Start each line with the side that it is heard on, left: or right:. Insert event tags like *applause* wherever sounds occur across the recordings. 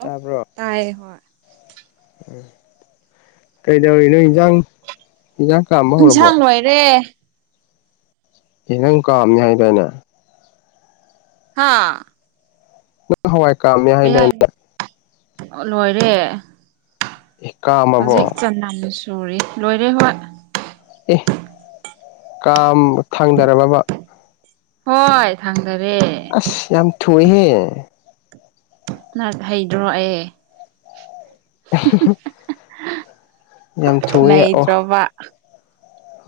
left: ꯇꯕ꯭ꯔꯣ
right: ꯇꯥꯏꯌꯦ ꯍꯣꯏ
left: ꯎꯝ ꯀꯩꯗꯧꯔꯤꯅꯣ ꯏꯟꯖꯥꯡ ꯏꯟꯖꯥꯡ ꯀꯥꯝ
right: ꯏꯟꯁꯥꯡ ꯂꯣꯏꯔꯦ
left: ꯏꯟꯖꯥꯡ ꯀꯥꯝꯅꯤ ꯍꯥꯏꯗꯥꯏꯅꯦ
right: ꯍꯥꯥ
left: ꯍꯋꯥꯏ ꯀꯥꯝꯅꯤ
right: ꯀꯩ
left: ꯍꯥꯏꯗꯥꯏꯅꯦ
right: ꯍꯥꯏ ꯂꯣꯏꯔꯦ
left: ꯑꯦ
right: ꯍꯧꯖꯤꯛ
left: ꯀꯥꯝꯃꯕꯣ
right: ꯆꯅꯝ ꯁꯨꯔꯤ ꯂꯣꯏꯔꯦ ꯍꯣꯏ
left: ꯑꯦ ꯀꯥꯝ ꯊꯥꯡꯗꯔꯕ ꯕꯥ
right: ꯍꯣꯏ ꯊꯥꯡꯗꯔꯦ
left: ꯑꯁ ꯌꯥꯝ ꯊꯨꯏꯍꯦ
right: ꯅꯥꯠ ꯍꯩꯗ꯭ꯔꯣ ꯑꯦ
left: ꯌꯥꯝ ꯊꯨꯏꯌꯦ ꯑꯣ
right: ꯋꯥ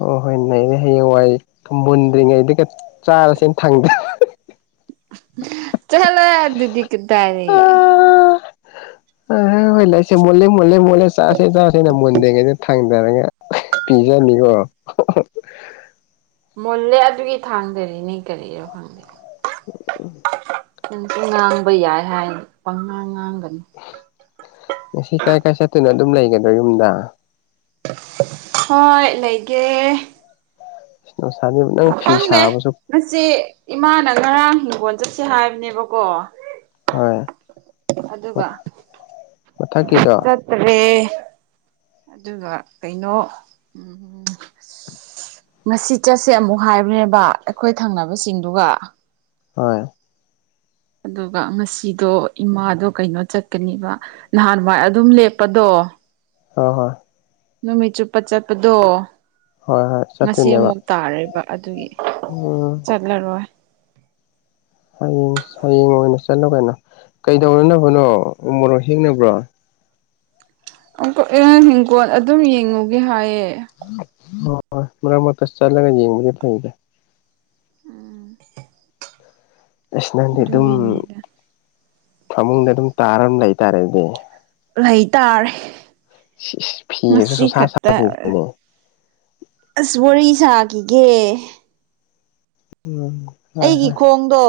left: ꯑꯣ ꯍꯣꯏ ꯅꯩꯔꯦ ꯍꯌꯦꯡꯋꯥꯏ ꯃꯨꯟꯗ꯭ꯔꯤꯉꯩꯗꯒꯤ ꯆꯥꯔꯁꯦꯅ ꯊꯥꯡꯗ
right: ꯆꯍꯜꯂꯣꯏ ꯑꯗꯨꯤꯗꯤ ꯀꯗꯥꯏꯗꯒꯤ
left: ꯑ ꯍ ꯍꯣꯏ ꯂꯩꯁꯦ ꯃꯨꯂꯦ ꯃꯨꯂꯦ ꯃꯨꯂꯦ ꯆꯔꯁꯦ ꯆꯁꯦꯅ ꯃꯨꯟ ꯊꯥꯡꯗꯔꯒ ꯄꯤꯖꯅꯤꯀꯣ
right: ꯃꯨꯜꯂꯦ ꯑꯗꯨꯒꯤ ꯊꯥꯡꯗꯔꯤꯅꯦ ꯀꯔꯤꯔꯣ ꯈꯪꯗꯦ
left: ꯎꯝ
right: ꯅꯪꯁꯨ ꯉꯥꯡꯕ ꯌꯥꯏ ꯍꯥꯏꯅ ꯄꯪꯉꯥꯡ ꯉꯥꯡꯒꯅꯨ
left: ꯉꯁꯤ ꯀꯥꯏ ꯀꯥꯏ ꯆꯠꯇꯣꯏꯅꯣ ꯑꯗꯨꯝ ꯂꯩꯒꯗ꯭ꯔꯣ ꯌꯨꯝꯗ
right: ꯍꯣꯏ ꯂꯩꯒꯦ
left: ꯅꯣꯁꯥꯅꯤ ꯅꯪ ꯐꯤ
right: ꯈꯪꯗꯦ
left: ꯁꯥꯕ ꯁꯨ
right: ꯉꯁꯤ ꯏꯃꯥꯅ ꯉꯔꯥꯡ ꯍꯤꯡꯒꯣꯜ ꯆꯠꯁꯦ ꯍꯥꯏꯕꯅꯦꯕꯀꯣ
left: ꯍꯣꯏ
right: ꯑꯗꯨꯒ
left: ꯃꯊꯛꯀꯤꯗꯣ
right: ꯆꯠ ꯑꯗꯨꯒ ꯀꯩꯅꯣ ꯎꯝ ꯉꯁꯤ ꯆꯠꯁꯦ ꯑꯃꯨꯛ ꯍꯥꯏꯕꯅꯦꯕ ꯑꯩꯈꯣꯏ ꯊꯪꯅꯕꯁꯤꯡꯗꯨꯒ
left: ꯍꯣꯏ
right: ꯑꯗꯨꯒ ꯉꯁꯤꯗꯣ ꯏꯃꯥꯗꯣ ꯀꯩꯅꯣ ꯆꯠꯀꯅꯦꯕ ꯅꯍꯥꯟꯋꯥꯏ ꯑꯗꯨꯝ ꯂꯦꯞꯄꯗꯣ
left: ꯍ ꯍꯣꯏ
right: ꯅꯨꯃꯤꯠ ꯆꯨꯞꯄ ꯆꯠꯄꯗꯣ
left: ꯍꯣꯏ ꯍꯣꯏ
right: ꯉꯁꯤ
left: ꯆꯠꯇꯣꯏꯅꯦꯕ
right: ꯑꯃꯨꯛ ꯇꯥꯔꯦꯕ ꯑꯗꯨꯒꯤ
left: ꯎꯝ
right: ꯆꯠꯂꯔꯣꯏ
left: ꯍꯌꯦꯡ ꯍꯌꯦꯡ ꯑꯣꯏꯅ ꯆꯠꯂꯣ ꯀꯩꯅꯣ ꯀꯩꯗꯧꯅꯅꯕꯅꯣ ꯎ ꯃꯣꯔꯣꯛ ꯍꯦꯛꯅꯕ꯭ꯔꯣ
right: ꯑꯦ ꯍꯤꯡꯒꯣꯜ ꯑꯗꯨꯝ ꯌꯦꯡꯉꯨꯒꯦ ꯍꯥꯏꯌꯦ
left: ꯑ ꯍꯣꯏ ꯃꯔꯛ ꯃꯔꯛꯇ ꯆꯠꯂꯒ ꯌꯦꯡꯕꯗꯤ ꯐꯩꯗꯥ
right: *unintelligible*
left: ꯑꯁ ꯅꯪꯗꯤ ꯑꯗꯨꯝ
right: ꯑꯗꯨꯒꯤꯅꯦꯗ
left: ꯐꯃꯨꯡꯗ ꯑꯗꯨꯝ ꯇꯥꯔ ꯑꯗꯨꯝ ꯂꯩꯇꯥꯔꯦ ꯑꯗꯨꯗꯤ
right: ꯂꯩꯇꯥꯔꯦ
left: ꯐꯤꯒꯁꯨ ꯁꯨꯡꯁꯥ
right: ꯉꯁꯤꯈꯛꯇ
left: ꯁꯥꯈꯤꯗ꯭ꯔꯦꯅꯦ
right: ꯑꯁ ꯋꯥꯔꯤ ꯁꯥꯈꯤꯒꯦ
left: *unintelligible*
right: ꯑꯩꯒꯤ
left: ꯍꯣꯏ
right: ꯈꯣꯡꯗꯣ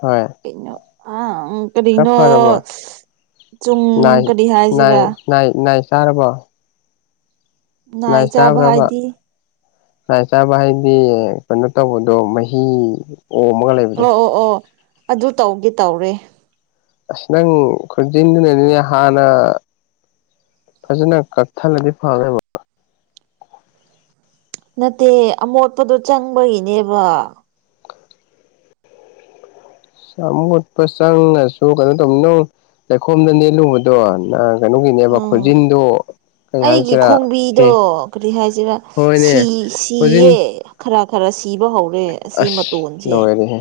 left: ꯍꯣꯏ
right: ꯀꯩꯅꯣ ꯑ ꯎꯝ
left: ꯈꯔ
right: ꯀꯔꯤꯅꯣ
left: ꯐꯔꯕꯣ
right: ꯆꯨꯡ
left: ꯅꯥꯏ
right: ꯀꯔꯤ
left: ꯅꯥꯏ
right: ꯍꯥꯏꯁꯤꯔꯥ
left: ꯅꯥꯏ ꯅꯥꯏ ꯆꯥꯔꯕꯣ ꯅꯥꯏ
right: ꯆꯥꯕ
left: ꯆꯥꯕ꯭ꯔꯕ
right: ꯍꯥꯏꯗꯤ
left: ꯅꯥꯏ ꯆꯥꯕ ꯍꯥꯏꯗꯤ ꯀꯩꯅꯣ ꯇꯧꯕꯗꯣ ꯃꯍꯤ ꯑꯣꯃꯒ ꯂꯩꯕ
right: ꯑꯣ ꯑꯣ ꯑꯣ ꯑꯗꯨ ꯇꯧꯒꯦ ꯇꯧꯔꯦ
left: ꯑꯁ ꯅꯪ ꯈꯨꯖꯤꯟꯗꯨꯅꯅꯤꯅꯦ ꯍꯥꯟꯅ ꯐꯖꯅ ꯀꯛꯊꯜꯂꯗꯤ ꯐꯒꯗꯕ
right: ꯅꯠꯇꯦ ꯑꯃꯣꯠꯄꯗꯣ ꯆꯪꯕꯒꯤꯅꯦꯕ
left: ꯑꯃꯣꯠꯄ ꯆꯪꯉꯁꯨ ꯀꯩꯅꯣ ꯇꯧꯕꯅꯤ ꯅꯪ ꯂꯩꯈꯣꯝꯗ ꯅꯦꯜꯂꯨꯕꯗꯣ ꯅꯪ ꯀꯩꯅꯣꯒꯤꯅꯦꯕ
right: ꯎꯝ
left: ꯈꯨꯖꯤꯟꯗꯣ
right: ꯑꯩꯒꯤ ꯈꯣꯡꯕꯤꯗꯣ ꯀꯔꯤ ꯍꯥꯏꯁꯤꯔ
left: ꯍꯣꯏꯅꯦ
right: ꯁꯤ
left: ꯈꯣꯟꯖꯤꯟ
right: ꯁꯤꯌꯦ ꯈꯔ ꯈꯔ ꯁꯤꯕ ꯍꯧꯔꯦ ꯑꯁꯤ
left: ꯑꯁ
right: ꯃꯇꯣꯟꯁꯦ
left: ꯂꯣꯏꯔꯦꯍꯦ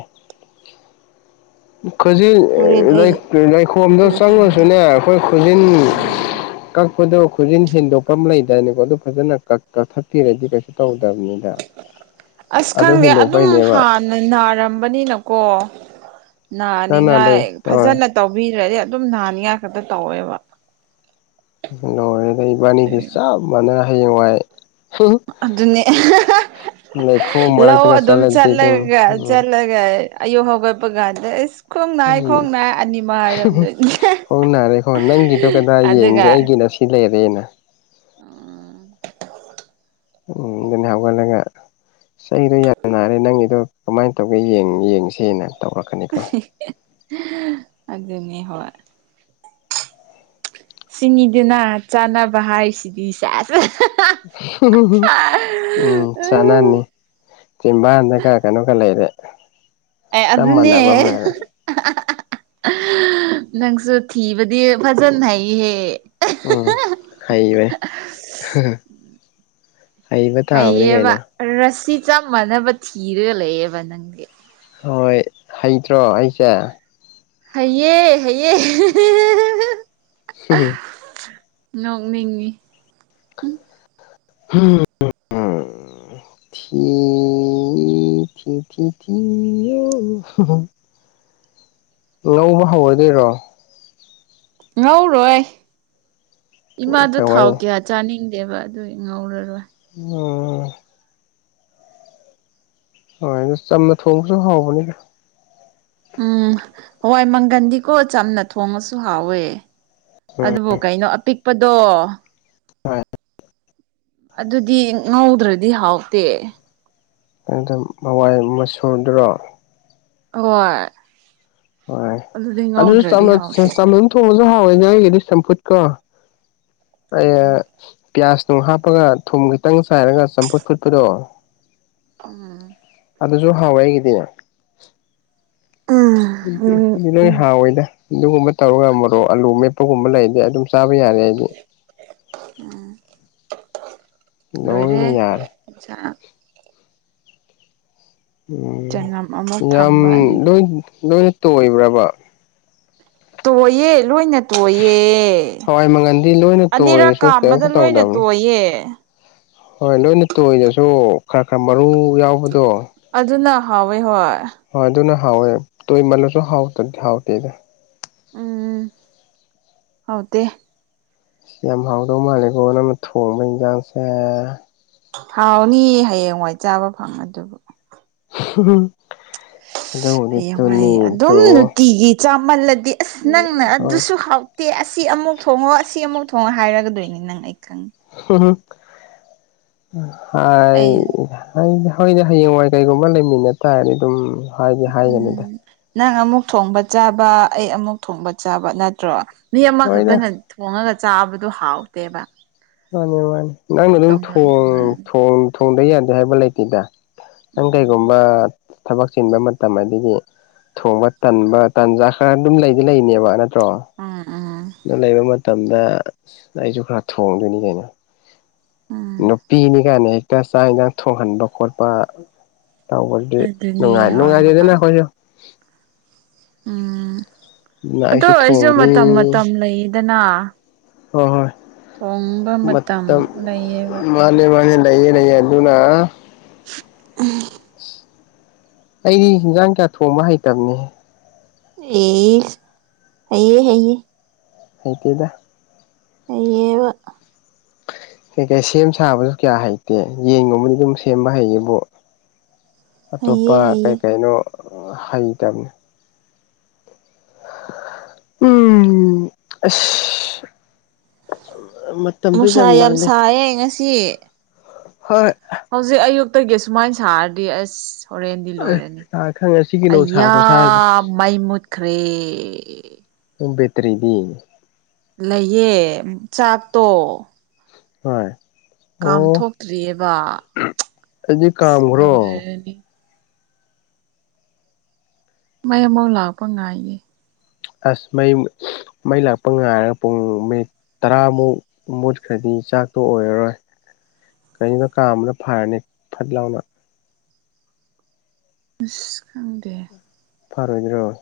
left: ꯈꯨꯖꯤꯟ
right: ꯍꯣꯔꯦꯟ ꯑꯩ
left: ꯂꯩꯈꯣꯝꯗ
right: ꯎꯒꯦ
left: ꯆꯪꯂꯉꯁꯨꯅꯦ ꯑꯈꯣꯏ ꯈꯨꯖꯤꯟ ꯀꯛꯄꯗꯣ ꯈꯨꯖꯤꯟ ꯍꯦꯟꯗꯣꯛꯄꯝ ꯂꯩꯗꯥꯏꯅꯦ ꯑꯗꯨ ꯐꯖꯅ ꯀꯛ ꯀꯛꯊꯠꯄꯤꯔꯗꯤ ꯀꯩꯁꯨ ꯇꯧꯗꯕꯅꯤꯗ
right: ꯑꯁ
left: ꯑꯗꯨ
right: ꯈꯪꯗꯦ ꯑꯗꯨꯝ
left: ꯍꯦꯟꯗꯣꯛꯄꯩꯅꯦꯕ
right: ꯍꯥꯟꯅ ꯅꯥꯔꯝꯕꯅꯤꯅꯀꯣ
left: ꯅꯪ ꯅꯍꯥꯟꯗꯩ
right: ꯅꯥꯅꯤꯡꯉꯥꯏ
left: ꯍꯣꯏ
right: ꯐꯖꯅ ꯇꯧꯕꯤꯗ꯭ꯔꯗꯤ ꯑꯗꯨꯝ ꯅꯍꯟꯅꯤꯉꯥꯏ ꯈꯛꯇ ꯇꯧꯋꯦꯕ
left: ꯂꯣꯢꯔꯦꯗ ꯏꯕꯥꯅꯤꯗꯤ ꯆꯞ ꯃꯥꯟꯅ ꯍꯌꯦꯡ ꯋꯥꯏ
right: ꯑꯗꯨꯅꯦ
left: ꯂꯩꯈꯣꯝ
right: ꯂꯧ
left: ꯃꯔꯛꯇꯒ
right: ꯑꯗꯨꯝ
left: ꯆꯠꯂꯗꯤ ꯑꯗꯨꯝ
right: ꯆꯠꯂꯒ
left: ꯎꯝ
right: ꯆꯠꯂꯒ ꯑꯌꯨꯛ ꯍꯧꯒꯠꯄ ꯀꯥꯟꯗ ꯢꯁ
left: ꯍꯣꯡꯅꯔꯦꯀꯣ ꯅꯪꯒꯤꯗꯣ ꯀꯗꯥꯏ ꯌꯦꯡꯒꯦ
right: ꯑꯗꯨꯒ
left: ꯑꯩꯒꯤꯅ ꯁꯤ ꯁꯤ ꯂꯩꯔꯦꯅ
right: ꯎꯝ
left: ꯎꯝ ꯗꯨꯅꯦ ꯍꯧꯒꯠꯂꯒ ꯁꯤ ꯑꯩꯒꯤꯗꯣ ꯌꯥꯝ ꯅꯥꯔꯦ ꯅꯪꯒꯤꯗꯣ ꯀꯃꯥꯏꯟ ꯇꯧꯒꯦ ꯌꯦꯡ ꯌꯦꯡꯁꯦꯅ ꯇꯧꯔꯛꯀꯅꯤꯀꯣ
right: ꯑꯗꯨꯅꯤ ꯍꯣꯏ ꯁꯤꯅꯤꯗꯅ ꯆꯥꯟꯅꯕ ꯍꯥꯏꯁꯤꯗꯤ ꯁꯦꯁ
left: ꯎꯝ ꯆꯥꯅꯅꯤ ꯆꯤꯝꯕꯥꯟꯗꯒ ꯀ ꯀꯩꯅꯣꯒ ꯂꯩꯔꯦ
right: ꯑꯦ
left: ꯆꯞ
right: ꯑꯗꯨꯅꯦ
left: ꯃꯥꯟꯅꯕ ꯑꯃ ꯂꯩꯔꯦ
right: ꯅꯪꯁꯨ ꯊꯤꯕꯗꯤ ꯐꯖꯟ ꯍꯩꯍꯦ
left: ꯎꯝ ꯍꯩꯕꯩ
right: ꯍꯩꯌꯦꯕ
left: ꯀꯩꯅꯣ
right: ꯔꯁꯁꯤ ꯆꯞ ꯃꯥꯟꯅꯕ ꯊꯤꯔꯒ ꯂꯩꯌꯦꯕ ꯅꯪꯗꯤ
left: ꯍꯣꯏ ꯍꯩꯇ꯭ꯔꯣ ꯑꯩꯁꯦ
right: ꯍꯩꯌꯦ ꯍꯩꯌꯦ ꯅꯣꯛꯅꯤꯡꯉꯤ
left: ꯍꯝ ꯎ ꯎꯝ ꯎꯝ ꯊꯤ ꯊꯤ ꯊꯤ ꯊꯤ ꯏ ꯏ ꯉꯧꯕ ꯍꯧꯔꯗꯣꯏꯔꯣ
right: ꯉꯧꯔꯣꯏ ꯏꯃꯥꯗꯨ ꯊꯥꯎ
left: ꯀꯃꯥꯏꯅ
right: ꯀ꯭ꯌꯥ ꯆꯥꯅꯤꯡꯗꯦꯕ ꯑꯗꯨꯏ ꯉꯧꯔꯔꯣꯏ
left: ꯎꯝ ꯍꯣꯏ ꯑꯗꯨ ꯆꯝꯅ ꯊꯣꯡꯕꯁꯨ ꯍꯥꯎꯕꯅꯤꯗ
right: ꯎꯝ ꯍꯋꯥꯏ ꯃꯪꯒꯟꯗꯤꯀꯣ ꯆꯝꯅ ꯊꯣꯡꯉꯁꯨ ꯍꯥꯎꯋꯦ
left: ꯎꯝ
right: ꯑꯗꯨꯕꯨ ꯀꯩꯅꯣ ꯑꯄꯤꯛꯄꯗꯣ
left: ꯍꯣꯏ
right: ꯑꯗꯨꯗꯤ ꯉꯧꯗ꯭ꯔꯗꯤ ꯍꯥꯎꯇꯦ
left: ꯑꯗꯨꯝ ꯍꯋꯥꯏ ꯃꯁꯨꯔꯗꯨꯔꯣ
right: ꯑꯍꯣꯏ
left: ꯍꯣꯏ ꯑꯗꯨꯁꯨ ꯆꯝꯅ ꯆ
right: ꯍꯥꯎꯇꯦ
left: ꯆꯝꯅꯗꯨꯝ ꯊꯣꯡꯉꯁꯨ ꯍꯥꯎꯋꯦ ꯅꯣꯏꯒꯤꯗꯤ ꯆꯝꯐꯨꯠꯀ ꯑꯩꯌꯦ
right: ꯎꯝ
left: ꯄꯤꯌꯥꯖꯅꯨꯡ ꯍꯥꯞꯄꯒ ꯊꯨꯝ ꯈꯤꯇꯪ ꯆꯥꯏꯔꯒ ꯆꯝꯐꯨꯠ ꯐꯨꯠꯄꯗꯣ
right: ꯎꯝ
left: ꯑꯗꯨꯁꯨ ꯍꯥꯎꯋꯦ ꯑꯩꯒꯤꯗꯤ ꯎꯝ ꯂꯣꯏ ꯍꯥꯎꯋꯤꯗ ꯑꯗꯨꯒꯨꯝꯕ ꯇꯧꯔꯒ ꯃꯔꯣꯛ ꯑꯂꯨ ꯃꯦꯠꯄꯒꯨꯝꯕ ꯂꯩꯔꯗꯤ ꯑꯗꯨꯝ ꯆꯥꯕ ꯌꯥꯔꯦ ꯑꯩꯗꯤ
right: ꯑꯥ ꯎꯝ ꯂꯣꯏꯔꯦ
left: ꯂꯣꯏꯅ ꯌꯥꯔꯦ
right: ꯏꯟꯁꯥꯡ
left: ꯎꯝ
right: ꯆꯅꯝ ꯑꯃꯨꯛ
left: ꯉꯝ
right: ꯊꯝꯕ ꯑꯗꯨꯒꯤ
left: ꯂꯣꯏꯟ ꯂꯣꯏꯅ ꯇꯣꯏꯕ꯭ꯔꯥꯕ
right: ꯇꯣꯏꯌꯦ ꯂꯣꯏꯅ ꯇꯣꯏꯌꯦ
left: ꯍꯋꯥꯏ ꯃꯪꯒꯟꯗꯤ ꯂꯣꯏꯅ
right: ꯑꯅꯤꯔꯛ
left: ꯇꯣꯏꯔꯁꯨ
right: ꯀꯥꯝꯕꯗ
left: ꯀꯔꯤꯝ
right: ꯂꯣꯏꯅ
left: ꯇꯧꯗꯕꯅꯤ
right: ꯇꯣꯏꯌꯦ
left: ꯍꯣꯏ ꯂꯣꯏꯅ ꯇꯣꯏꯔꯁꯨ ꯈꯔ ꯈꯔ ꯃꯔꯨ ꯌꯥꯎꯕꯗꯣ
right: ꯑꯗꯨꯅ ꯍꯥꯎꯋꯦ ꯍꯣꯏ
left: ꯍꯣꯏ ꯑꯗꯨꯅ ꯍꯥꯎꯋꯦ ꯇꯣꯏꯃꯜꯂꯁꯨ ꯍꯥꯎꯇ꯭ꯔꯗꯤ ꯍꯥꯎꯇꯦꯗ
right: ꯎꯝ ꯍꯥꯎꯇꯦ
left: ꯌꯥꯝ ꯍꯥꯎꯗꯧ ꯃꯥꯜꯂꯦꯀꯣ ꯅꯪꯅ ꯊꯣꯡꯕ ꯏꯟꯖꯥꯡꯁꯦ
right: ꯍꯥꯎꯅꯤ ꯍꯌꯦꯡꯋꯥꯏ ꯆꯥꯕ ꯐꯪꯉ ꯗꯨꯕꯨ
left: ꯍꯍꯨꯝ
right: ꯍꯌꯦꯡꯋꯥꯏ ꯑꯗꯨꯝ
left: ꯇꯨ
right: ꯅꯨꯇꯤꯒꯤ ꯆꯥꯃꯜꯂꯗꯤ ꯑꯁ ꯅꯪꯅ
left: ꯍꯣꯏ
right: ꯑꯗꯨꯁꯨ ꯍꯥꯎ ꯇꯦ ꯑꯁꯤ ꯑꯃꯨꯛ ꯊꯣꯡꯉꯣ ꯑꯁꯤ ꯑꯃꯨꯛ ꯊꯣꯡꯉꯣ ꯍꯥꯏꯔꯀꯗꯣꯏꯅꯦ ꯅꯪ ꯑꯩ ꯈꯪ
left: ꯍꯨꯝ ꯍꯨꯝ ꯎꯝ ꯍꯥꯏ
right: ꯑꯩ
left: ꯍꯥꯏꯗꯤ ꯍꯣꯏꯗ ꯍꯌꯦꯡꯋꯥꯏ ꯀꯩꯒꯨꯝꯕ ꯂꯩꯃꯤꯟꯅ ꯇꯥꯔꯗꯤ ꯑꯗꯨꯝ ꯍꯥꯏꯗꯤ
right: ꯎꯝ
left: ꯍꯥꯏꯒꯅꯤꯗ
right: ꯅꯪ ꯑꯃꯨꯛ ꯊꯣꯡꯕ ꯆꯥꯕ ꯑꯩ ꯑꯃꯨꯛ ꯊꯣꯡꯕ ꯆꯥꯕ ꯅꯠꯇ꯭ꯔꯣ ꯃꯤ
left: ꯍꯣꯏꯗ
right: ꯑꯃꯈꯛꯇꯅ ꯊꯣꯡꯉꯒ ꯆꯥꯕꯗꯨ ꯍꯥꯎꯇꯦꯕ
left: ꯃꯥꯅꯦ ꯃꯥꯅꯦ
right: ꯎꯝ
left: ꯅꯪꯅ ꯑꯗꯨꯝ
right: ꯇꯣꯉꯥꯟ
left: ꯊꯣꯡ
right: ꯇꯣꯉꯥꯟ
left: ꯊꯣꯡ ꯊꯣꯡꯗ ꯌꯥꯗꯦ ꯍꯥꯏꯕ ꯂꯩꯇꯦꯗ ꯅꯪ
right: ꯎꯝ
left: ꯀꯩꯒꯨꯝꯕ ꯊꯕꯛ ꯆꯤꯟꯕ ꯃꯇꯝ ꯑꯗꯒꯤ ꯊꯣꯡꯕ ꯇꯟꯕ ꯇꯟꯖꯥ ꯈꯔ ꯑꯗꯨꯝ ꯂꯩꯗꯤ ꯂꯩꯔꯤꯅꯦꯕ ꯅꯠꯇ꯭ꯔꯣ
right: ꯎꯝ ꯎꯝ
left: ꯑꯗꯨ ꯂꯩꯕ ꯃꯇꯝꯗ ꯑꯁ ꯑꯩꯖꯨ ꯈꯔ ꯊꯣꯡꯗꯣꯏꯅꯤ ꯀꯩꯅꯣ
right: ꯎꯝ
left: ꯅꯨꯄꯤꯅꯤ ꯒꯅꯩꯍꯦ ꯀꯥꯏ ꯆꯥꯛ ꯍꯤꯟꯖꯥꯡ ꯊꯣꯡꯍꯟꯕ ꯈꯣꯠꯄ ꯇꯧꯕꯒꯤ
right: ꯑꯗꯨꯅꯦ
left: ꯅꯨꯡꯉꯥꯏ
right: ꯍꯣꯏ ꯍꯣꯏ
left: ꯅꯨꯡꯉꯥꯏꯔꯦꯗꯅ ꯑꯩꯈꯣꯏꯁꯨ
right: ꯎꯝ
left: ꯑꯗꯨꯅ
right: ꯑꯗꯣ
left: ꯑꯩꯁꯨ
right: ꯑꯣꯏꯁꯨ
left: ꯊꯣꯡꯅꯤ
right: ꯃꯇꯝ ꯃꯇꯝ ꯂꯩꯌꯦꯗꯅ
left: ꯑꯣ ꯍꯣꯏ ꯃꯇꯝ ꯎꯝ ꯃꯥꯅꯦ ꯃꯥꯅꯦ ꯅꯩꯌꯦ ꯅꯩꯌꯦ ꯑꯗꯨꯅ
right: ꯎꯝ
left: ꯑꯩꯗꯤ ꯍꯤꯟꯖꯥꯡ ꯀꯌꯥ ꯊꯣꯡꯕ ꯍꯩꯇꯕꯅꯤꯍꯦ
right: ꯏꯁ ꯍꯩꯌꯦ ꯍꯩꯌꯦ
left: ꯍꯩꯇꯦꯗꯥ
right: ꯍꯩꯌꯦ *unintelligible*
left: ꯀꯩ ꯀꯩ ꯁꯦꯝ ꯁꯥꯕꯖꯨ ꯀꯌꯥ ꯍꯩꯇꯦ ꯌꯦꯟꯒꯨꯝꯕꯗꯤ ꯑꯗꯨꯝ ꯁꯦꯝꯕ ꯍꯩꯌꯦꯕꯨ
right: ꯍꯩꯌꯦ
left: ꯑꯇꯣꯞꯄ
right: ꯍꯩꯌꯦ
left: ꯀꯩ ꯀꯩꯅꯣ ꯑ ꯍꯩꯇꯕꯅꯦ ꯎꯝ ꯑꯁ ꯃꯇꯝꯗꯣ
right: ꯅꯨꯡꯁꯥ ꯌꯥꯝ
left: ꯂꯥꯡꯅꯩ
right: ꯁꯥꯏꯌꯦ ꯉꯁꯤ
left: ꯍꯣꯏ
right: ꯍꯧꯖꯤꯛ ꯑꯌꯨꯛꯇꯒꯤ ꯁꯨꯃꯥꯏ ꯁꯥꯔꯗꯤ ꯑꯁ ꯍꯣꯔꯦꯟꯗꯤ ꯂꯣꯏꯔꯅꯤ
left: ꯑꯩ ꯈꯪ ꯉꯁꯤꯒꯤ ꯅꯨꯡꯁꯥ
right: ꯑꯩꯌꯥ
left: ꯈꯨꯁꯥꯁꯦ
right: ꯃꯩ ꯃꯨꯠꯈ꯭ꯔꯦ
left: ꯅꯪ ꯕꯦꯇ꯭ꯔꯤꯗꯤ
right: ꯂꯩꯌꯦ ꯆꯥꯛꯇꯣ
left: ꯍꯣꯏ ꯑꯣ
right: ꯀꯥꯝꯊꯣꯛꯇ꯭ꯔꯤꯑꯕ
left: ꯑꯩꯗꯤ
right: ꯑꯁ
left: ꯀꯥꯝꯒ꯭ꯔꯣ
right: ꯂꯣꯏꯔꯅꯤ ꯃꯩ ꯑꯃꯨꯛ ꯂꯥꯛꯄ ꯉꯥꯏꯒꯦ
left: ꯑꯁ ꯃꯩ ꯃꯩ ꯂꯥꯛꯄ ꯉꯥꯏꯔꯒ ꯄꯨꯡ ꯃꯤ ꯇꯔꯥꯃꯨꯛ ꯃꯨꯠꯈ꯭ꯔꯗꯤ ꯆꯥꯛꯇꯣ ꯑꯣꯏꯔꯔꯣꯏ ꯀꯩꯅꯣ ꯀꯥꯝꯕꯅ ꯐꯥꯔꯅꯤ ꯐꯠ ꯂꯥꯎꯅ
right: ꯏꯁ ꯈꯪꯗꯦ
left: ꯐꯔꯣꯏꯗ꯭ꯔꯣ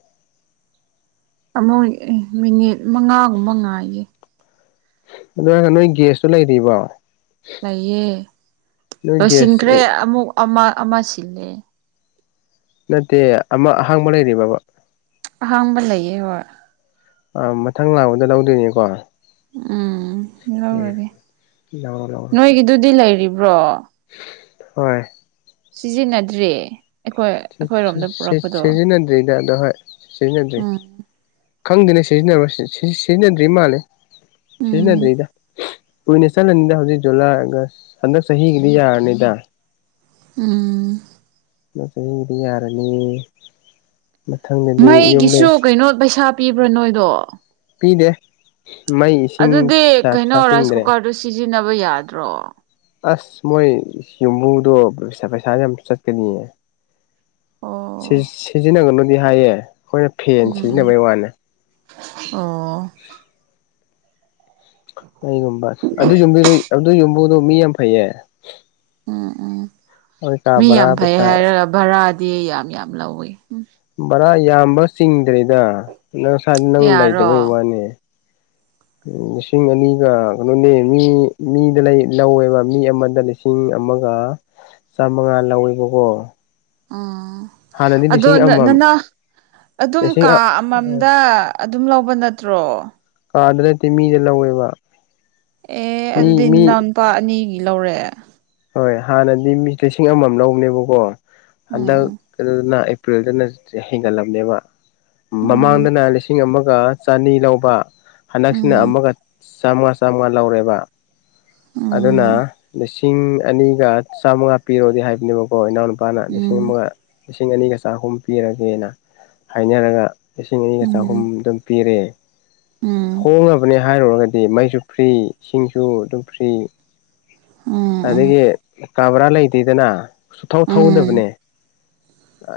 right: ꯑꯃꯨꯛ ꯑꯦ ꯃꯤꯅꯤꯠ ꯃꯉꯥꯒꯨꯝꯕ ꯉꯥꯏꯒꯦ
left: ꯑꯗꯨ ꯍꯥꯏꯔꯒ ꯅꯣꯏ ꯒꯦꯁꯇꯣ ꯂꯩꯔꯤꯕꯣ
right: ꯂꯩꯌꯦ
left: ꯅꯣꯏ
right: ꯂꯣꯏꯁꯤꯟꯈ꯭ꯔꯦ
left: ꯒ꯭ꯌꯥꯁ
right: ꯑꯃꯨꯛ ꯑꯃ ꯑꯃ ꯁꯤꯜꯂꯦ
left: ꯅꯠꯇꯦ ꯑꯃ ꯑꯍꯥꯡꯕ ꯂꯩꯔꯤꯕ꯭ꯔꯥꯕꯥ
right: ꯑꯍꯥꯡꯕ ꯂꯩꯌꯦ ꯍꯣꯏ
left: ꯑꯥ ꯃꯊꯪ ꯂꯥꯎꯗ ꯂꯧꯗꯣꯏꯅꯦꯀꯣ
right: ꯎꯝ
left: ꯎꯝ
right: ꯂꯧꯔꯒꯦ
left: ꯂꯧꯔꯣ ꯂꯧꯔꯣ
right: ꯅꯣꯏꯒꯤꯗꯨꯗꯤ ꯂꯩꯔꯤꯕ꯭ꯔꯣ
left: ꯍꯣꯏ
right: ꯁꯤꯖꯤꯟꯅꯗ꯭ꯔꯤ ꯑꯩꯈꯣꯏ
left: ꯁꯤ ꯁꯤ
right: ꯑꯩꯈꯣꯏꯔꯣꯝꯗ
left: ꯁꯤ
right: ꯄꯨꯔꯛꯄꯗꯣ
left: ꯁꯤꯖꯤꯟꯅꯗ꯭ꯔꯤꯗ ꯑꯗꯣ ꯍꯣꯏ ꯁꯤꯖꯤꯟꯅꯗ꯭ꯔꯤ
right: ꯎꯝ
left: ꯈꯪꯗꯦꯅ ꯁꯤꯖꯤꯟꯅꯕ꯭ꯔꯥ ꯁꯤ ꯁꯤ ꯁꯤꯖꯤꯟꯅꯗ꯭ꯔꯤ ꯃꯥꯜꯂꯦ
right: ꯎꯝ
left: ꯁꯤꯖꯤꯟꯅꯗ꯭ꯔꯤꯗꯥ ꯀꯨꯏꯅ ꯆꯠꯂꯅꯤꯗ ꯍꯧꯖꯤꯛ ꯖꯨꯂꯥꯏ ꯑꯥꯒꯁ ꯍꯟꯗꯛ ꯆꯍꯤꯒꯤꯗꯤ ꯌꯥꯔꯅꯤꯗ
right: ꯎꯝ
left: ꯂꯣꯇꯔꯤꯒꯤꯗꯤ ꯌꯥꯔꯅꯤ ꯃꯊꯪꯗ
right: ꯃꯩꯒꯤꯁꯨ ꯀꯩꯅꯣ ꯄꯩꯁꯥ ꯄꯤꯕ꯭ꯔꯥ ꯅꯣꯏꯗꯣ
left: ꯄꯤꯗꯦ ꯃꯩ ꯏꯁꯤꯡ ꯄꯩꯁꯥ ꯄꯩꯁꯥ ꯇꯤꯡꯗ꯭ꯔꯦ
right: ꯑꯗꯨ ꯁꯤꯖꯤꯟꯅꯕ ꯌꯥꯗ꯭ꯔꯣ
left: ꯑꯁ ꯃꯣꯏ ꯌꯨꯝꯕꯨꯗꯣ *unintelligible* ꯄꯩꯁꯥ ꯌꯥꯝ ꯆꯠꯀꯅꯤꯌꯦ ꯁꯤ
right: ꯑꯣ
left: ꯁꯤꯖꯤꯟꯅꯒꯅꯨꯗꯤ ꯍꯥꯏꯌꯦ ꯑꯈꯣꯏ
right: *unintelligible* ꯑꯣ
left: ꯃꯩꯒꯨꯝꯕ ꯑꯗꯨ ꯌꯨꯝꯕꯨ ꯑꯗꯨ ꯌꯨꯝꯕꯨꯗꯣ ꯃꯤ ꯌꯥꯝ ꯐꯩꯌꯦ
right: ꯎꯝ ꯎꯝ
left: ꯍꯣꯏ
right: ꯃꯤ
left: ꯀꯥꯕꯔꯥ
right: ꯌꯥꯝ ꯐꯩ
left: ꯄꯩꯁꯥ
right: ꯍꯥꯏꯔꯒ ꯚꯔꯥꯗꯤ ꯌꯥꯝ ꯌꯥꯝ ꯂꯧꯋꯤ
left: ꯚꯔꯥ ꯌꯥꯝꯕ ꯆꯤꯡꯗ꯭ꯔꯤꯗ ꯅꯪ *unintelligible* ꯅꯪ ꯂꯩꯇꯕꯩ
right: ꯌꯥꯔꯣ
left: ꯋꯥꯅꯤ ꯂꯤꯁꯤꯡ ꯑꯅꯤꯒ ꯀꯩꯅꯣꯅꯦ ꯃꯤ ꯃꯤꯗ ꯂꯩ ꯂꯧꯋꯦꯕ ꯃꯤ ꯑꯃꯗ ꯂꯤꯁꯤꯡ ꯑꯃꯒ ꯆꯥꯃꯉꯥ ꯂꯧꯋꯦꯕꯀꯣ
right: ꯎꯝ
left: ꯍꯥꯟꯅꯗꯤ
right: ꯑꯗꯣ
left: ꯂꯤꯁꯤꯡ ꯑꯃꯃꯝ
right: ꯅꯅꯥ ꯑꯗꯨꯝ
left: ꯂꯤꯁꯤꯡ
right: ꯀꯥ ꯑꯃꯃꯝꯗ ꯑꯗꯨꯝ ꯂꯧꯕ ꯅꯠꯇ꯭ꯔꯣ
left: ꯀꯥꯗ ꯅꯠꯇꯦ ꯃꯤꯗ ꯂꯧꯋꯦꯕ
right: ꯑꯦ
left: ꯃꯤ
right: ꯑꯗꯨꯗꯤ
left: ꯃꯤ
right: ꯅꯅꯥꯎ ꯅꯨꯄꯥ ꯑꯅꯤꯒꯤ ꯂꯧꯔꯦ
left: ꯍꯣꯏ ꯍꯥꯟꯅꯗꯤ ꯃꯤ ꯂꯤꯁꯤꯡ ꯑꯃꯃꯝ ꯂꯧꯕꯅꯦꯕꯀꯣ ꯍꯟꯗꯛ
right: ꯎꯝ
left: ꯀꯩꯅꯣꯗꯅ ꯑꯦꯄ꯭ꯔꯤꯜꯗꯅ ꯍꯦꯟꯒꯠꯂꯕꯅꯦꯕ ꯃꯃꯥꯡꯗꯅ ꯂꯤꯁꯤꯡ ꯑꯃꯒ ꯆꯅꯤ ꯂꯧꯕ ꯍꯟꯗꯛꯁꯤꯅ
right: ꯎꯝ
left: ꯑꯃꯒ ꯆꯥꯝ ꯃꯉꯥ ꯆꯥꯝ ꯃꯉꯥ ꯂꯧꯔꯦꯕ ꯑꯗꯨꯅ
right: ꯎꯝ
left: ꯂꯤꯁꯤꯡ ꯑꯅꯤꯒ ꯆꯥꯝꯃꯉꯥ ꯄꯤꯔꯣꯗꯤ ꯍꯥꯏꯕꯅꯦꯕꯀꯣ ꯏꯅꯥꯎꯅꯨꯄꯥꯅ ꯂꯤꯁꯤꯡ
right: ꯎꯝ
left: ꯑꯃꯒ ꯂꯤꯁꯤꯡ ꯑꯅꯤꯒ ꯆꯥꯍꯨꯝ ꯄꯤꯔꯒꯦꯅ ꯍꯥꯏꯅꯔꯒ ꯂꯤꯁꯤꯡ ꯑꯅꯤꯒ ꯆꯍꯨꯝ
right: ꯎꯝ
left: ꯑꯗꯨꯝ ꯄꯤꯔꯦ
right: ꯎꯝ
left: ꯍꯣꯡꯉꯕꯅꯦ ꯍꯥꯏꯔꯨꯔꯒꯗꯤ ꯃꯩꯁꯨ ꯐ꯭ꯔꯤ ꯏꯁꯤꯡꯁꯨ ꯑꯗꯨꯝ ꯐ꯭ꯔꯤ
right: ꯎꯝ ꯎꯝ
left: ꯑꯗꯒꯤ ꯀꯥ ꯕꯔꯥ ꯂꯩꯇꯦꯗꯅ ꯁꯨꯊꯧ
right: ꯎꯝ
left: ꯊꯧꯗꯕꯅꯦ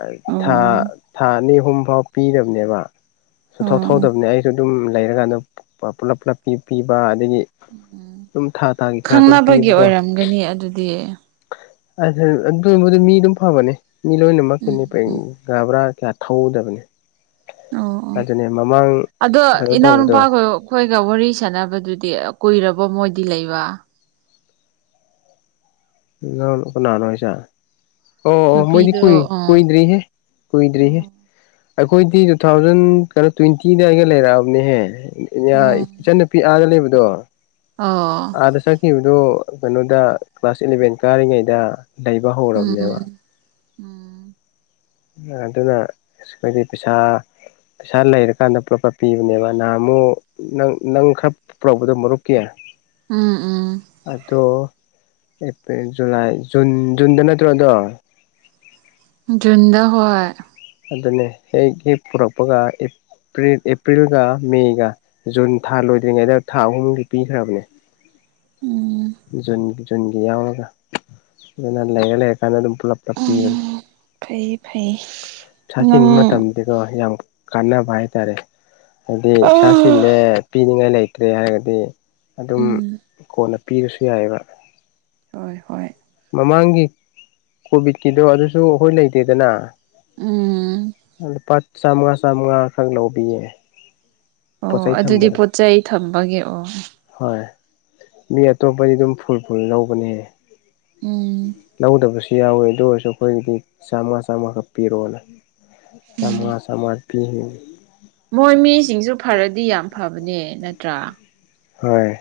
left: *unintelligible* ꯊꯥ
right: ꯑꯣ
left: ꯊꯥ ꯑꯅꯤ ꯑꯍꯨꯝꯐꯥꯎ ꯄꯤꯗꯕꯅꯦꯕ ꯁꯨꯊꯧ
right: ꯑꯣ
left: ꯊꯧꯗꯕꯅꯦ ꯑꯩꯁꯨ ꯑꯗꯨꯝ ꯂꯩꯔꯒꯥꯟꯗ ꯄꯨꯂꯞ ꯄꯨꯂꯞ ꯄꯤ ꯄꯤꯕ ꯑꯗꯒꯤ ꯗꯨꯝ ꯊꯥ ꯊꯥꯒꯤ ꯈꯔ ꯑꯗꯨꯝ ꯄꯤꯌꯦꯕꯀꯣ
right: *unintelligible* ꯒꯅꯤ ꯑꯗꯨꯗꯤ
left: ꯑꯗꯨ ꯑꯗꯨꯕꯨꯗꯤ ꯃꯤ ꯑꯗꯨꯝ ꯐꯕꯅꯦ ꯃꯤ ꯂꯣꯏꯅꯃꯛ ꯀꯤꯅꯦ
right: ꯎꯝ
left: *unintelligible* ꯀꯥ ꯕ꯭ꯔꯥ ꯀ꯭ꯌꯥ ꯊꯧꯗꯕꯅꯦ
right: ꯑꯣ ꯑꯣ
left: ꯑꯗꯨꯅꯦ ꯃꯃꯥꯡ
right: ꯑꯗꯣ
left: ꯀꯩꯅꯣ ꯇꯧꯅꯗ꯭ꯔꯣ
right: ꯏꯅꯥꯎꯅꯨꯄꯥꯒ ꯑꯩꯈꯣꯏꯒ ꯋꯥꯔꯤ ꯁꯥꯟꯅꯕꯗꯨꯗꯤ ꯀꯨꯏꯔꯕ ꯃꯣꯏꯗꯤ ꯂꯩꯕ
left: *unintelligible* ꯀꯅꯥꯅꯣ ꯍꯥꯏꯁꯦ ꯑꯣ ꯑꯣ ꯃꯣꯏꯗꯤ
right: ꯅꯨꯄꯤꯗꯣ
left: ꯀꯨꯏ
right: ꯑ
left: ꯀꯨꯏꯗ꯭ꯔꯤꯍꯦ ꯀꯨꯏꯗ꯭ꯔꯤꯍꯦ ꯑꯩꯈꯣꯏꯗꯤ ꯇꯨ ꯊꯥꯎꯖꯟ ꯀꯩꯅꯣ ꯇ꯭ꯋꯦꯟꯇꯤꯗ ꯑꯩꯒ ꯂꯩꯔꯛꯑꯕꯅꯤꯍꯦ *unintelligible*
right: ꯎꯝ
left: ꯏꯆꯟꯟꯅꯨꯄꯤ ꯑꯥꯗ ꯂꯩꯕꯗꯣ
right: ꯑꯣ
left: ꯑꯥꯗ ꯆꯛꯈꯤꯕꯗꯨ ꯀꯩꯅꯣꯗ ꯀ꯭ꯂꯥꯁ ꯏꯂꯚꯦꯟ ꯀꯥꯔꯤꯉꯩꯗ ꯂꯩꯕ ꯍꯧꯔꯕꯅꯦꯕ
right: ꯎꯝ ꯎꯝ *unintelligible*
left: ꯑ ꯢꯑꯗꯨꯒ ꯑꯩꯈꯣꯏꯗꯤ ꯄꯩꯁꯥ ꯄꯩꯁꯥ ꯂꯩꯔꯀꯥꯟꯗ ꯄꯨꯂꯞꯡꯎꯨꯒꯄꯤꯕꯅꯦꯕ ꯅꯍꯥꯟꯃꯨ ꯅꯪ ꯅꯪ ꯈꯔ ꯄꯨꯔꯛꯕꯗꯣ ꯃꯔꯨꯞꯀꯤ
right: ꯎꯝ ꯎꯝ
left: ꯑꯗꯣ ꯑꯦꯄ꯭ꯔꯤꯜ ꯖꯨꯂꯥꯏ ꯖꯨꯟ ꯖꯨꯟꯗ ꯅꯠꯇ꯭ꯔꯣ ꯑꯗꯣ
right: ꯖꯨꯟꯗ ꯍꯣꯏ
left: ꯑꯗꯨꯅꯦ ꯍꯦꯛ ꯍꯦꯛ ꯄꯨꯔꯛꯄꯒ ꯄꯔꯤ ꯑꯦꯄ꯭ꯔꯤꯜꯒ ꯃꯦꯒ ꯖꯨꯟ ꯊꯥ ꯂꯣꯏꯗ꯭ꯔꯤꯉꯩꯗ ꯊꯥ ꯑꯍꯨꯝꯒꯤ ꯄꯤꯈ꯭ꯔꯕꯅꯦ
right: ꯎꯝ
left: ꯖꯨꯟꯒꯤ ꯖꯨꯟꯒꯤ ꯌꯥꯎꯔꯒ ꯑꯗꯨꯅ ꯂꯩꯔ ꯂꯩꯔꯀꯥꯟꯗ ꯑꯗꯨꯝ ꯄꯨꯂꯞ ꯄꯨꯂꯞ ꯄꯤꯒꯅꯤ
right: ꯎꯝ ꯐꯩꯌꯦ ꯐꯩꯌꯦ
left: ꯄꯩꯁꯥ ꯆꯤꯟꯕ ꯃꯇꯝꯗꯤꯀꯣ ꯌꯥꯝ ꯀꯥꯟꯅꯕ ꯍꯥꯏꯇꯥꯔꯦ ꯍꯥꯏꯗꯤ ꯄꯩꯁꯥ
right: ꯎꯝ
left: ꯆꯤꯜꯂꯦ ꯄꯤꯅꯤꯡꯉꯥꯏ ꯂꯩꯇ꯭ꯔꯦ ꯍꯥꯏꯔꯒꯗꯤ ꯑꯗꯨꯝ ꯀꯣꯟꯅ ꯄꯤꯔꯁꯨ ꯌꯥꯏꯕ
right: ꯍꯣꯏ ꯍꯣꯏ
left: ꯃꯃꯥꯡꯒꯤ ꯀꯣꯚꯤꯠꯀꯤꯗꯣ ꯑꯗꯨꯁꯨ ꯑꯈꯣꯏ ꯂꯩꯇꯦꯗꯅ
right: ꯎꯝ
left: ꯑꯥ ꯂꯨꯄꯥ ꯆꯥꯃꯉꯥ ꯆꯥꯃꯉꯥ ꯈꯛ ꯂꯧꯕꯤꯌꯦ
right: ꯑꯣ
left: ꯄꯣꯠꯆꯩ
right: ꯑꯗꯨꯗꯤ
left: ꯊꯝꯕꯗꯣ
right: ꯄꯣꯠ ꯆꯩ ꯊꯝꯕꯒꯤ ꯑꯣ
left: ꯍꯣꯏ ꯃꯤ ꯑꯇꯣꯞꯄꯗꯤ ꯗꯨꯝ ꯐꯨꯜ ꯐꯨꯜ ꯂꯧꯕꯅꯦ
right: ꯎꯝ
left: ꯂꯧꯗꯕꯁꯨ ꯌꯥꯎꯋꯤ ꯑꯗꯨ ꯑꯣꯏꯔꯁꯨ ꯈꯣꯏꯒꯤꯗꯤ ꯆꯥꯝꯉꯥ ꯆꯥꯝꯃꯥ ꯈꯛ ꯄꯤꯔꯣꯅ ꯆꯥꯃꯉꯥ ꯆꯥꯃꯉꯥ ꯄꯤꯔꯛꯑꯦ
right: ꯃꯣꯏ ꯃꯤꯁꯤꯡꯖꯨ ꯐꯔꯗꯤ ꯌꯥꯝ ꯐꯕꯅꯦ ꯅꯠꯇ꯭ꯔꯥ
left: ꯍꯣꯏ